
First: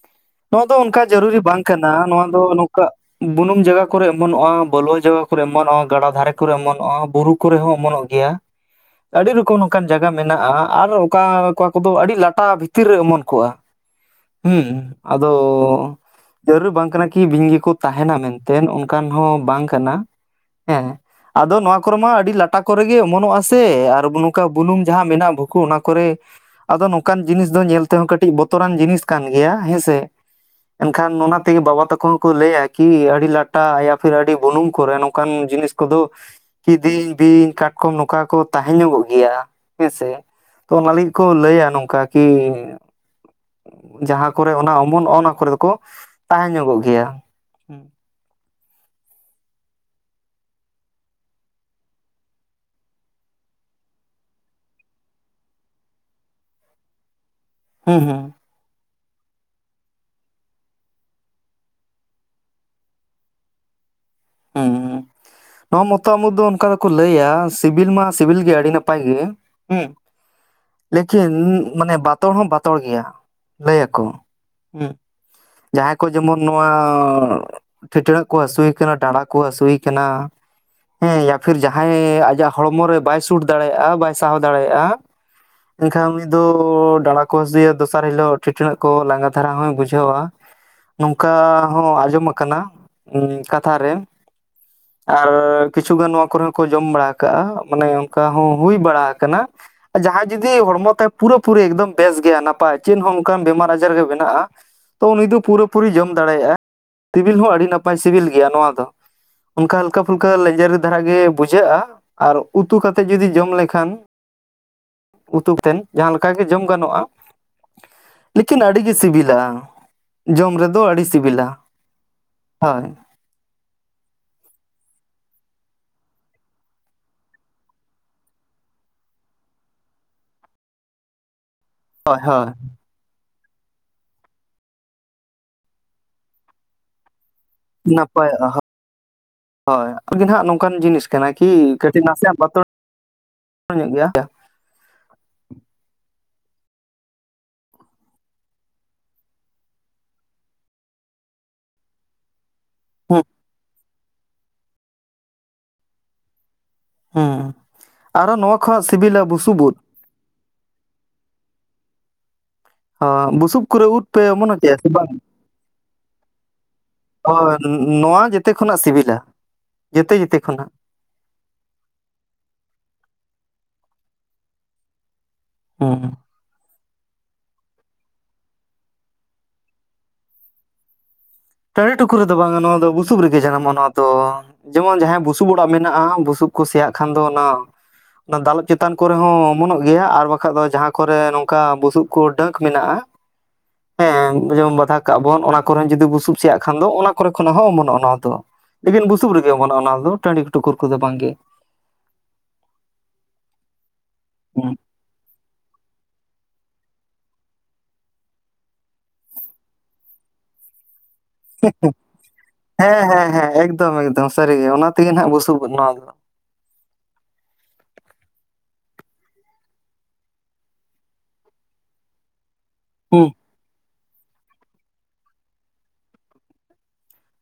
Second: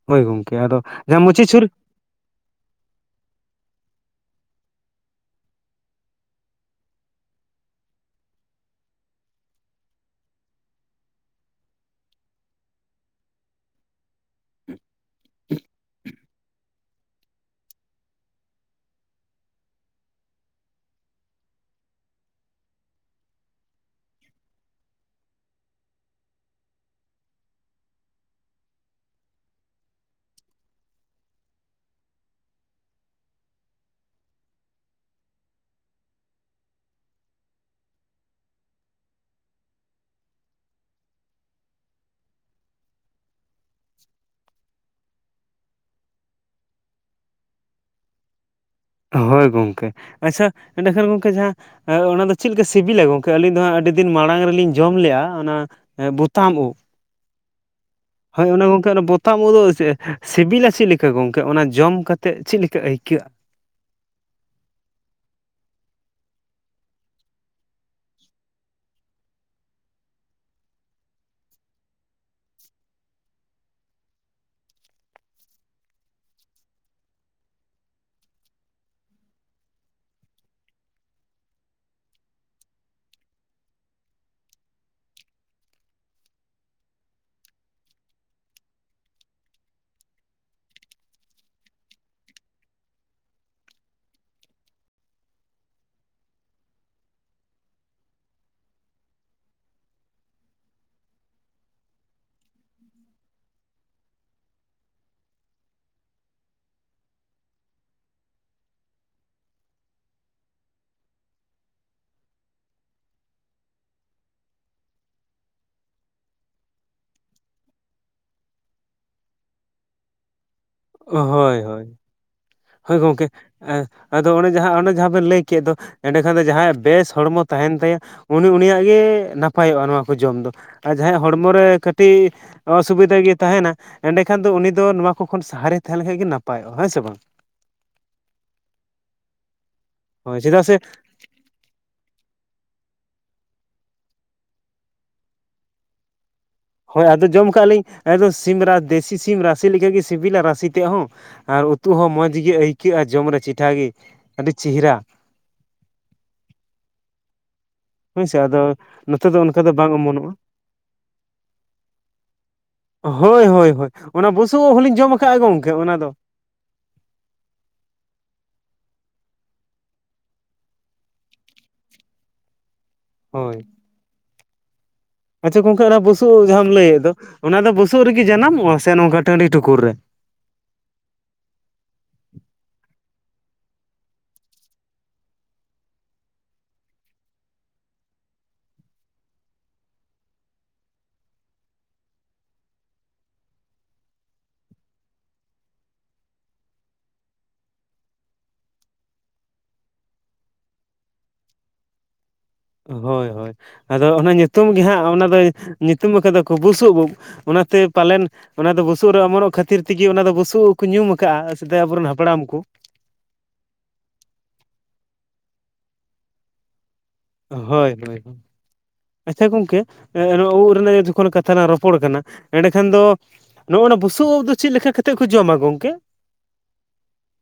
ᱦᱳᱭ ᱜᱚᱝᱠᱮ ᱱᱚᱣᱟ ᱫᱚ ᱟᱫᱚ ᱚᱱᱠᱟ ᱡᱟᱦᱟᱸ ᱡᱟᱹᱨᱩᱨᱤ ᱢᱩᱪᱤ ᱵᱟᱝ ᱪᱷᱩᱨᱤ ᱠᱟᱱᱟ ᱱᱚᱣᱟ ᱫᱚ ᱱᱚᱝᱠᱟ ᱵᱩᱱᱩᱢ ᱡᱟᱭᱜᱟ ᱠᱚᱨᱮᱜ ᱚᱢᱚᱱᱚᱜᱼᱟ, ᱵᱟᱹᱞᱣᱟᱹ ᱡᱟᱭᱜᱟ ᱠᱚᱨᱮᱜ ᱚᱢᱚᱱᱚᱜᱼᱟ, ᱜᱟᱰᱟ ᱫᱷᱟᱨᱮ ᱠᱚᱨᱮᱜ ᱚᱢᱚᱱᱚᱜᱼᱟ, ᱵᱩᱨᱩ ᱠᱩ ᱨᱮᱦᱚᱸ ᱚᱢᱚᱱᱚᱜ ᱜᱮᱭᱟ᱾ ᱟᱹᱰᱤ ᱨᱚᱠᱚᱢ ᱱᱚᱱᱠᱟᱱ ᱡᱟᱭᱜᱟ ᱢᱮᱱᱟᱜᱼᱟ ᱟᱨ ᱚᱠᱟ ᱚᱠᱟ ᱠᱚᱫᱚ ᱟᱹᱰᱤ ᱞᱟᱴᱟ ᱵᱷᱤᱛᱤᱨ ᱨᱮ ᱚᱢᱚᱱ ᱠᱚᱜᱼᱟ᱾ ᱦᱩᱸ ᱟᱫᱚ ᱡᱟᱹᱨᱩᱨ ᱵᱟᱝ ᱠᱟᱱᱟ ᱠᱤ ᱵᱤᱧ ᱜᱮᱠᱚ ᱛᱟᱦᱮᱱᱟ ᱢᱮᱱᱛᱮ ᱚᱱᱠᱟᱱ ᱦᱚᱸ ᱵᱟᱝ ᱠᱟᱱᱟ ᱦᱮᱸ᱾ ᱟᱫᱚ ᱱᱚᱣᱟ ᱠᱚᱨᱮ ᱢᱟ ᱟᱹᱰᱤ ᱞᱟᱴᱟ ᱠᱚᱨᱮᱜ ᱜᱮ ᱚᱢᱚᱱᱚᱜ-ᱟ ᱥᱮ ᱟᱨ ᱱᱚᱝᱠᱟ ᱵᱩᱱᱩᱢ ᱡᱟᱦᱟᱸ ᱢᱮᱱᱟᱜ ᱵᱷᱩᱠᱩ ᱚᱱᱟ ᱠᱚᱨᱮ᱾ ᱟᱫᱚ ᱱᱚᱝᱠᱟᱱ ᱡᱤᱱᱤᱥ ᱫᱚ ᱧᱮᱞ ᱛᱮᱦᱚᱸ ᱠᱟᱹᱴᱤᱡ ᱵᱚᱛᱚᱨᱟᱱ ᱡᱤᱱᱤᱥ ᱠᱟᱱ ᱜᱮᱭᱟ, ᱦᱮᱸ ᱥᱮ? ᱮᱱᱠᱷᱟᱱ ᱚᱱᱟ ᱛᱮᱜᱮ ᱵᱟᱵᱟ ᱛᱟᱠᱚ ᱦᱚᱸ ᱠᱚ ᱞᱟᱹᱭᱟ ᱠᱤ ᱟᱹᱰᱤ ᱞᱟᱴᱟ ᱮᱭᱟ ᱯᱷᱤᱨ ᱟᱹᱰᱤ ᱵᱩᱱᱩᱢ ᱠᱚᱨᱮ ᱱᱚᱝᱠᱟᱱ ᱡᱤᱱᱤᱥ ᱠᱚᱫᱚ ᱠᱤᱫᱤᱧ ᱵᱤᱧ ᱠᱟᱴᱠᱚᱢ ᱱᱚᱝᱠᱟ ᱠᱚ ᱛᱟᱦᱮᱸ ᱧᱚᱜᱚᱜ ᱜᱮᱭᱟ ᱦᱮᱸᱥᱮ ᱾ ᱛᱚ ᱚᱱᱟ ᱞᱟᱹᱜᱤᱫ ᱠᱚ ᱞᱟᱹᱭᱟ ᱱᱚᱝᱠᱟ ᱠᱤ ᱡᱟᱦᱟᱸ ᱠᱚᱨᱮ ᱚᱱᱮ ᱚᱱᱟ ᱚᱢᱚᱱᱚᱜ-ᱟ ᱚᱱᱟ ᱠᱚᱨᱮ ᱫᱚᱠᱚ ᱛᱟᱦᱮᱸ ᱧᱚᱜᱚᱜ ᱜᱮᱭᱟ᱾ ᱦᱩᱸ ᱦᱳᱭ ᱜᱚᱝᱠᱮ ᱟᱪᱪᱷᱟ ᱮᱸᱰᱮ ᱠᱷᱟᱱ ᱜᱚᱝᱠᱮ ᱡᱟᱦᱟᱸ ᱚᱱᱟ ᱫᱚ ᱪᱮᱫ ᱞᱮᱠᱟ ᱥᱤᱵᱤᱞᱟ ᱜᱚᱝᱠᱮ ᱟᱹᱞᱤᱧ ᱫᱚ ᱦᱟᱸᱜ ᱟᱹᱰᱤ ᱫᱤᱱ ᱢᱟᱲᱟᱝ ᱨᱮᱞᱤᱧ ᱡᱚᱢ ᱞᱮ-ᱟ ᱚᱱᱟ [inaudible] ᱦᱩᱸ ᱦᱩᱸ ᱾ ᱦᱳᱭ ᱚᱱᱮ ᱜᱚᱝᱠᱮ ᱚᱱᱟ ᱵᱚᱛᱟᱢ ᱳᱫ ᱫᱚ ᱪᱮᱫ? ᱥᱤᱵᱤᱞᱟ ᱪᱮᱫ ᱞᱮᱠᱟ ᱜᱚᱝᱠᱮ? ᱚᱱᱟ ᱡᱚᱢ ᱠᱟᱛᱮᱫ ᱪᱮᱫ ᱞᱮᱠᱟ ᱟᱹᱭᱠᱟᱹᱜ-ᱟ? ᱦᱮᱸ ᱦᱮᱸ᱾ ᱱᱚᱣᱟ ᱢᱚᱛᱟᱢ ᱩᱫᱽ ᱫᱚ ᱚᱱᱠᱟ ᱫᱚᱠᱚ ᱞᱟᱹᱭᱟ ᱥᱤᱵᱤᱞ ᱢᱟ ᱥᱤᱵᱤᱞ ᱜᱮ ᱟᱹᱰᱤ ᱱᱟᱯᱟᱭ ᱜᱮ ᱾ [unintelligible] ᱞᱮᱠᱤᱱ ᱢᱟᱱᱮ ᱵᱟᱛᱚᱲ ᱦᱚᱸ ᱵᱟᱛᱚᱲ ᱜᱮᱭᱟ ᱞᱟᱹᱭ ᱟᱠᱚ ᱦᱩᱸ᱾ ᱡᱟᱦᱟᱸᱭ ᱠᱚ ᱡᱮᱢᱚᱱ ᱱᱚᱣᱟ ᱴᱷᱮᱴᱟᱹᱲᱟᱹᱜ ᱠᱚ ᱦᱟᱹᱥᱩᱭᱮ ᱠᱟᱱᱟ ᱰᱟᱸᱲᱟ ᱠᱚ ᱦᱟᱹᱥᱩᱭᱮ ᱠᱟᱱᱟ ᱦᱮᱸᱭᱟ ᱯᱷᱤᱨ ᱡᱟᱦᱟᱸᱭ ᱟᱡᱟᱜ ᱦᱚᱲᱢᱚ ᱨᱮ ᱵᱟᱭ ᱥᱩᱴ ᱫᱟᱲᱮᱭᱟᱜᱼᱟ᱾ ᱵᱟᱭ ᱥᱟᱦᱟᱣ ᱫᱟᱲᱮᱭᱟᱜᱼᱟ ᱮᱱᱠᱷᱟᱱ ᱩᱱᱤ ᱫᱚ ᱰᱟᱸᱲᱟ ᱠᱚ ᱦᱟᱹᱥᱩᱭᱭᱟ ᱫᱚᱥᱟᱨ ᱦᱤᱞᱳᱜ ᱴᱷᱤᱴᱟᱹᱲᱟᱹᱜ ᱠᱚ ᱞᱟᱸᱜᱟ ᱫᱷᱟᱨᱟ ᱦᱚᱸᱭ ᱵᱩᱡᱷᱟᱹᱣᱟ ᱱᱚᱝᱠᱟ ᱦᱚᱸ ᱟᱸᱡᱚᱢ ᱠᱟᱱᱟ ᱠᱟᱛᱷᱟ ᱨᱮ ᱟᱨ ᱠᱤᱪᱷᱩᱜᱟᱱ ᱱᱚᱣᱟ ᱠᱚᱨᱮ ᱦᱚᱸ ᱠᱚ ᱡᱚᱢ ᱵᱟᱲᱟ ᱟᱠᱟᱜᱼᱟ ᱢᱟᱱᱮ ᱚᱱᱠᱟ ᱦᱚᱸ ᱦᱩᱭ ᱵᱟᱲᱟ ᱟᱠᱟᱱᱟ᱾ ᱡᱟᱦᱟᱸᱭ ᱡᱩᱫᱤ ᱦᱚᱲᱢᱚ ᱛᱟᱭ ᱯᱩᱨᱟᱹ ᱯᱩᱨᱤ ᱮᱠᱫᱚᱢ ᱵᱮᱥ ᱜᱮᱭᱟ ᱱᱟᱯᱟᱭ ᱪᱮᱫ ᱦᱚᱸ ᱚᱱᱠᱟᱱ ᱵᱮᱢᱟᱨ ᱟᱡᱟᱨ ᱜᱮ ᱵᱮᱱᱟᱜᱼᱟ᱾ ᱛᱚ ᱩᱱᱤ ᱫᱚ ᱯᱩᱨᱟᱹᱯᱩᱨᱤ ᱡᱚᱢ ᱫᱟᱲᱮᱭᱟᱜᱼᱟ᱾ ᱥᱤᱵᱤᱞ ᱦᱚᱸ ᱟᱹᱰᱤ ᱱᱟᱯᱟᱭ ᱥᱤᱵᱤᱞ ᱜᱮᱭᱟ ᱱᱚᱣᱟ ᱫᱚ ᱚᱱᱠᱟ ᱦᱟᱞᱠᱟ ᱯᱷᱩᱞᱠᱟᱹ ᱞᱮᱧᱡᱮᱨ ᱫᱷᱟᱨᱟ ᱜᱮ ᱵᱩᱡᱷᱟᱹᱜᱼᱟ᱾ ᱟᱨ ᱩᱛᱩ ᱠᱟᱛᱮᱫ ᱡᱩᱫᱤ ᱡᱚᱢ ᱞᱮᱠᱷᱟᱱ ᱩᱛᱩ ᱛᱮᱱ ᱡᱟᱦᱟᱸ ᱞᱮᱠᱟ ᱜᱮ ᱡᱚᱢ ᱜᱟᱱᱚᱜᱼᱟ᱾ ᱞᱮᱠᱤᱱ ᱟᱹᱰᱤ ᱜᱮ ᱥᱤᱵᱤᱞᱟ᱾ ᱡᱚᱢ ᱨᱮᱫᱚ ᱟᱹᱰᱤ ᱥᱤᱵᱤᱞᱟ ᱦᱳᱭ᱾ ᱜᱚᱝᱠᱮᱻ ᱟᱫᱚ ᱚᱱᱮ ᱡᱟᱦᱟᱸ ᱚᱱᱮ ᱡᱟᱦᱟᱸ ᱵᱮᱱ ᱞᱟᱹᱭ ᱠᱮᱫ ᱫᱚ ᱮᱸᱰᱮᱠᱷᱟᱱ ᱫᱚ ᱡᱟᱦᱟᱸᱭᱟᱜ ᱵᱮᱥ ᱦᱚᱲᱢᱚ ᱛᱟᱦᱮᱱ ᱛᱟᱭᱟ ᱩᱱᱤ ᱩᱱᱤᱭᱟᱜ ᱜᱮ ᱱᱟᱯᱟᱭᱚᱜᱼᱟ ᱱᱚᱣᱟ ᱠᱚ ᱡᱚᱢ ᱫᱚ ᱾ ᱟᱨ ᱡᱟᱦᱟᱸᱭᱟᱜ ᱦᱚᱲᱢᱚ ᱨᱮ ᱠᱟᱹᱴ ᱴᱤ ᱦᱳᱭ ᱦᱳᱭ ᱱᱚᱣᱟ ᱥᱩᱵᱤᱫᱷᱟ ᱜᱮ ᱛᱟᱦᱮᱱᱟ ᱮᱸᱰᱮᱠᱷᱟᱱ ᱫᱚ ᱩᱱᱤ ᱫᱚ ᱱᱚᱣᱟ ᱠᱚ ᱠᱷᱚᱱ ᱥᱟᱦᱟᱨᱮ ᱛᱟᱦᱮᱸ ᱞᱮᱱᱠᱟᱡ ᱜᱮ ᱱᱟᱯᱟᱭᱚᱜᱼᱟ᱾ ᱦᱮᱸ ᱥᱮ ᱵᱟᱝ? ᱱᱟᱯᱟᱭᱚᱜᱼᱟ ᱦᱳᱜ [unintelligible] ᱳᱭ ᱟᱵᱤᱱᱟᱜ ᱦᱳᱭ ᱱᱟᱦᱟᱜ ᱪᱮᱫᱟᱜ ᱱᱚᱝᱠᱟᱱ ᱥᱮ ᱡᱤᱱᱤᱥ ᱠᱟᱱᱟ ᱠᱤ ᱠᱟᱹᱴᱤᱡ ᱱᱟᱥᱮᱭᱟᱜ ᱵᱟᱛᱚᱲ ᱧᱚᱜ ᱜᱮᱭᱟ᱾ ᱦᱳᱭ ᱟᱫᱚ ᱡᱚᱢ ᱠᱟᱜ ᱞᱤᱧ ᱟᱫᱚ ᱥᱤ ᱫᱮᱥᱤ ᱥᱤᱢ ᱨᱟᱥᱮ ᱞᱮᱠᱟ ᱜᱮ ᱥᱤᱵᱤᱞᱟ ᱨᱟᱥᱮ ᱛᱮ ᱦᱚᱸ᱾ ᱟᱨ ᱩᱛᱩ ᱦᱚᱸ ᱢᱚᱸᱡᱽ ᱜᱮ ᱟᱹᱭᱠᱟᱹᱜᱼᱟ, ᱦᱩᱸ ᱡᱚᱢ ᱨᱮ ᱪᱤᱴᱷᱮ ᱟᱹᱰᱤ ᱪᱮᱦᱤᱨᱟ᱾ ᱦᱩᱸ, ᱟᱨᱚ ᱦᱳᱭᱥᱮ ᱱᱚᱣᱟ ᱟᱫᱚ ᱠᱷᱣᱟᱜ ᱥᱤᱵᱤᱞᱟ ᱱᱚᱛᱮ ᱫᱚ ᱵᱩᱥᱩᱵ ᱚᱱᱠᱟ ᱫᱚ ᱩᱫᱽ᱾ ᱵᱟᱝ ᱚᱢᱚᱱᱚᱜᱼᱟ, ᱦᱚᱸ ᱦᱳᱭ, ᱵᱩᱥᱩᱵ ᱦᱳᱭ, ᱠᱚᱨᱮ ᱦᱳᱭ ᱩᱫ ᱯᱮ ᱚᱱᱟ ᱚᱢᱚᱱ ᱵᱩᱥᱩᱵ ᱦᱚᱪᱚᱭᱟ ᱦᱚᱸ ᱥᱮ ᱞᱤᱧ ᱵᱟᱝ? ᱡᱚᱢ ᱟᱠᱟᱜᱼᱟ ᱜᱚᱝᱠᱮ ᱚᱱᱟ ᱫᱚ᱾ ᱦᱳᱭ ᱱᱚᱣᱟ ᱡᱮᱛᱮ ᱠᱷᱚᱱᱟᱜ ᱥᱤᱵᱤᱞᱟ ᱡᱮᱛᱮ ᱡᱮᱛᱮ ᱠᱷᱚᱱᱟᱜ᱾ ᱦᱳᱭ᱾ ᱟᱪᱪᱷᱟ ᱜᱚᱝᱠᱮ ᱚᱱᱟ ᱦᱩᱸ ᱵᱩᱥᱩᱵ ᱡᱟᱦᱟᱸᱢ ᱞᱟᱹᱭ ᱮᱫ ᱫᱚ᱾ ᱚᱱᱟ ᱫᱚ ᱵᱩᱥᱩᱵ ᱨᱮᱜᱮ ᱡᱟᱱᱟᱢᱚᱜᱼᱟ ᱥᱮ ᱱᱚᱝᱠᱟ ᱴᱟᱺᱰᱤ ᱴᱩᱠᱩᱨ ᱨᱮ? ᱴᱟᱲᱤ ᱴᱩᱠᱩᱨ ᱨᱮᱫᱚ ᱵᱟᱝᱟ ᱱᱚᱣᱟ ᱫᱚ ᱵᱩᱥᱩᱵ ᱨᱮᱜᱮ ᱡᱟᱱᱟᱢᱚᱜᱼᱟ ᱱᱚᱣᱟ ᱫᱚ᱾ ᱡᱮᱢᱚᱱ ᱡᱟᱦᱟᱸᱭᱼᱟᱜ ᱵᱩᱥᱩᱵ ᱚᱲᱟᱜ ᱢᱮᱱᱟᱜᱼᱟ ᱾ ᱵᱩᱥᱩᱵ ᱠᱚ ᱥᱮᱭᱟᱜ ᱠᱷᱟᱱ ᱫᱚ ᱚᱱᱟ ᱚᱱᱟ ᱫᱟᱞᱚᱵ ᱪᱮᱛᱟᱱ ᱠᱚᱨᱮ ᱦᱚᱸ ᱚᱢᱚᱱᱚᱜ ᱜᱮᱭᱟ ᱟᱨ ᱵᱟᱠᱷᱟᱡ ᱫᱚ ᱡᱟᱦᱟᱸ ᱠᱚᱨᱮ ᱱᱚᱝᱠᱟ ᱵᱩᱥᱩᱵ ᱰᱟᱹᱠ ᱢᱮᱱᱟᱜᱼᱟ᱾ ᱦᱮᱸ ᱡᱮᱢᱚᱱ ᱵᱟᱫᱷᱟ ᱠᱟᱜ ᱵᱚᱱ ᱚᱱᱟ ᱠᱚᱨᱮ ᱡᱩᱫᱤ ᱵᱩᱥᱩᱵ ᱥᱮᱭᱟᱜ ᱠᱷᱟᱱ ᱫᱚ ᱚᱱᱟ ᱠᱚᱨᱮ ᱠᱷᱚᱱ ᱦᱚᱸ ᱚᱢᱚᱱᱚᱜᱼᱟ ᱱᱚᱣᱟ ᱫᱚ᱾ ᱞᱮᱠᱤᱱ ᱵᱩᱥᱩᱵ ᱨᱮᱜᱮ ᱵᱚᱱ ᱚᱱᱟ ᱫᱚ, ᱴᱟᱺᱰᱤ ᱴᱩᱠᱩᱨ ᱠᱚᱫᱚ ᱵᱟᱝ ᱜᱮ᱾ ᱦᱳᱭ, ᱦᱳᱭ ᱟᱫᱚ ᱚᱱᱟ ᱧᱩᱛᱩᱢ ᱦᱩᱸ ᱜᱮ ᱦᱟᱸᱜ ᱚᱱᱟ ᱫᱚ ᱧᱩᱛᱩᱢ ᱟᱠᱟᱫᱟ ᱫᱚ ᱠᱚ ᱵᱩᱥᱩᱵ ᱩᱵ᱾ ᱚᱱᱟᱛᱮ ᱯᱟᱞᱮᱱ, ᱚᱱᱟ ᱫᱚ ᱵᱩᱥᱩᱵ ᱨᱮ ᱚᱢᱚᱱᱚᱜ ᱠᱷᱟᱹᱛᱤᱨ ᱛᱮᱜᱮ ᱚᱱᱟ ᱫᱚ ᱵᱩᱥᱩᱵ ᱩᱫᱽ ᱠᱩ ᱧᱩᱢ ᱟᱠᱟᱜᱼᱟ᱾ ᱥᱮᱫᱟᱭ ᱟᱵᱚᱨᱮᱱ ᱦᱟᱯᱲᱟᱢ ᱠᱚ᱾ ᱦᱮᱸ ᱦᱮᱸ ᱦᱮᱸ ᱮᱠᱫᱚᱢ ᱮᱠᱫᱚᱢ ᱥᱟᱹᱨᱤ ᱜᱮ, ᱚᱱᱟ ᱛᱮᱜᱮ ᱱᱟᱜ ᱵᱩᱥᱩᱵ ᱩᱫ ᱱᱚᱣᱟ ᱫᱚ᱾ ᱦᱳᱭ, ᱦᱳᱭ᱾ ᱟᱪᱪᱷᱟ ᱜᱚᱝᱠᱮ, ᱮᱸᱜ ᱱᱚᱣᱟ ᱳᱜ ᱨᱮᱱᱟᱜ ᱡᱚᱠᱷᱚᱱ ᱠᱟᱛᱷᱟ ᱞᱟᱝ ᱨᱚᱯᱚᱲ ᱠᱟᱱᱟ᱾ ᱮᱸᱰᱮ ᱠᱷᱟᱱ ᱫᱚ ᱦᱩᱸ ᱱᱚᱜ ᱱᱟ ᱵᱩᱥᱩᱵ ᱩᱵ [unintelligible] ᱫᱚ ᱪᱮᱫ ᱞᱮᱠᱟ ᱠᱟᱛᱮ ᱮᱫ ᱠᱚ ᱡᱚᱢᱼᱟ ᱜᱚᱝᱠᱮ?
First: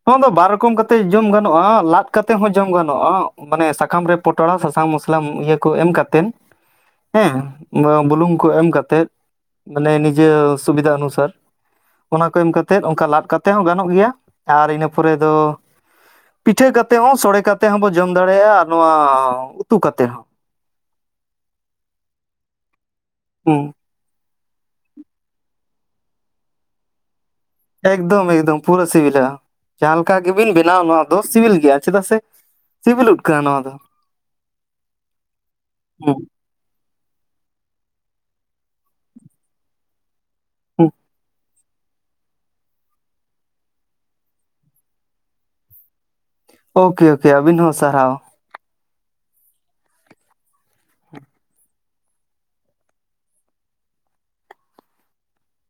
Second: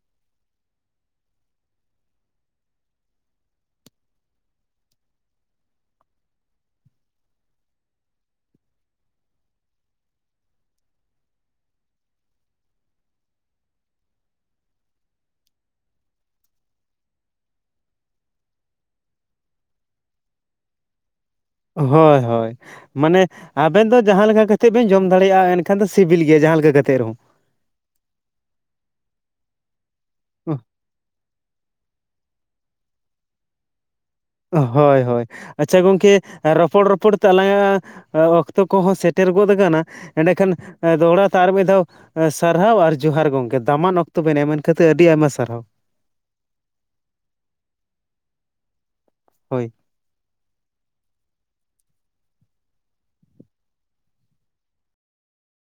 ᱱᱚᱣᱟ ᱫᱚ ᱵᱟᱨ ᱨᱚᱠᱚᱢ ᱠᱟᱛᱮ ᱡᱚᱢ ᱜᱟᱱᱚᱜᱼᱟ᱾ ᱞᱟᱫ ᱠᱟᱛᱮ ᱦᱚᱸ ᱡᱚᱢ ᱜᱟᱱᱚᱜᱼᱟ ᱢᱟᱱᱮ ᱥᱟᱠᱟᱢ ᱨᱮ ᱯᱚᱴᱚᱲᱟ ᱥᱟᱥᱟᱝ ᱢᱚᱥᱞᱟ ᱤᱭᱟᱹ ᱠᱚ ᱮᱢ ᱠᱟᱛᱮᱱ ᱦᱮᱸ, ᱵᱩᱞᱩᱝ ᱠᱚ ᱮᱢ ᱠᱟᱛᱮᱜ, ᱢᱟᱱᱮ ᱱᱤᱡᱮ ᱥᱩᱵᱤᱫᱷᱟ ᱚᱱᱩᱥᱟᱨ᱾ ᱚᱱᱟ ᱠᱚ ᱮᱢ ᱠᱟᱛᱮᱫ᱾ ᱚᱱᱠᱟ ᱞᱟᱫ ᱠᱟᱛᱮᱫ ᱦᱚᱸ ᱜᱟᱱᱚᱜ ᱜᱮᱭᱟ ᱟᱨ ᱤᱱᱟᱹ ᱯᱚᱨᱮ ᱫᱚ ᱯᱤᱴᱷᱟᱹ ᱠᱟᱛᱮ ᱦᱚᱸ, ᱥᱚᱲᱮ ᱠᱟᱛᱮ ᱦᱚᱸ ᱵᱚ ᱡᱚᱢ ᱫᱟᱲᱮᱭᱟᱜᱼᱟ ᱾ ᱟᱨ ᱱᱚᱣᱟ ᱩᱛᱩ ᱠᱟᱛᱮ ᱦᱚᱸ᱾ ᱦᱳᱭ, ᱦᱳᱭ ᱢᱟᱱᱮ ᱦᱩᱸ ᱟᱵᱮᱱ ᱫᱚ ᱡᱟᱦᱟᱸ ᱞᱮᱠᱟ ᱠᱟ ᱛᱮ ᱵᱮᱱ ᱡᱚᱢ ᱫᱟᱲᱮᱭᱟᱜᱼᱟ ᱮᱱᱠᱷᱟᱱ ᱫᱚ ᱥᱤᱵᱤᱞ ᱜᱮᱭᱟ ᱡᱟᱦᱟᱸ ᱞᱮᱠᱟ ᱠᱟᱛᱮᱫ ᱨᱮᱦᱚᱸ᱾ ᱮᱠᱫᱚᱢ ᱮᱠᱫᱚᱢ ᱯᱩᱨᱟᱹ ᱥᱤᱵᱤᱞᱟ᱾ ᱡᱟᱦᱟᱸ ᱞᱮᱠᱟ ᱜᱮ ᱵᱤᱱ ᱵᱮᱱᱟᱣ ᱱᱚᱣᱟ ᱫᱚ ᱥᱤᱵᱤᱞ ᱜᱮᱭᱟ᱾ ᱪᱮᱫᱟᱜ ᱥᱮ ᱥᱤᱵᱤᱞ ᱩᱫᱽ ᱠᱟᱱᱟ ᱱᱚᱣᱟ ᱫᱚ᱾ ᱦᱳᱭ ᱦᱳᱭ, ᱟᱪᱪᱷᱟ ᱜᱚᱝᱠᱮ ᱦᱩᱸ ᱨᱚᱯᱚᱲ ᱨᱚᱯᱚᱲ ᱛᱮ ᱟᱞᱟᱝᱟᱜ ᱚᱠᱛᱚ ᱠᱚᱦᱚᱸ ᱥᱮᱴᱮᱨ ᱜᱚᱫ ᱟᱠᱟᱱᱟ, ᱮᱸᱰᱮᱠᱷᱟᱱ ᱦᱩᱸ ᱫᱚᱦᱲᱟᱛᱮ ᱟᱨ ᱢᱤᱫ ᱫᱷᱟᱣ ᱥᱟᱨᱦᱟᱣ ᱟᱨ ᱡᱚᱦᱟᱨ ᱜᱚᱢᱠᱮ, ᱫᱟᱢᱟᱱ ᱚᱠᱛᱚ ᱵᱮᱱ ᱮᱢ ᱢᱮᱱ ᱠᱟᱹᱛᱤᱨ ᱟᱹᱰᱤ ᱟᱭᱢᱟ ᱥᱟᱨᱦᱟᱣ᱾ ᱳᱠᱮ ᱳᱠᱮ ᱟᱹᱵᱤᱱ ᱦᱚᱸ ᱥᱟᱨᱦᱟᱣ᱾ ᱦᱳᱭ᱾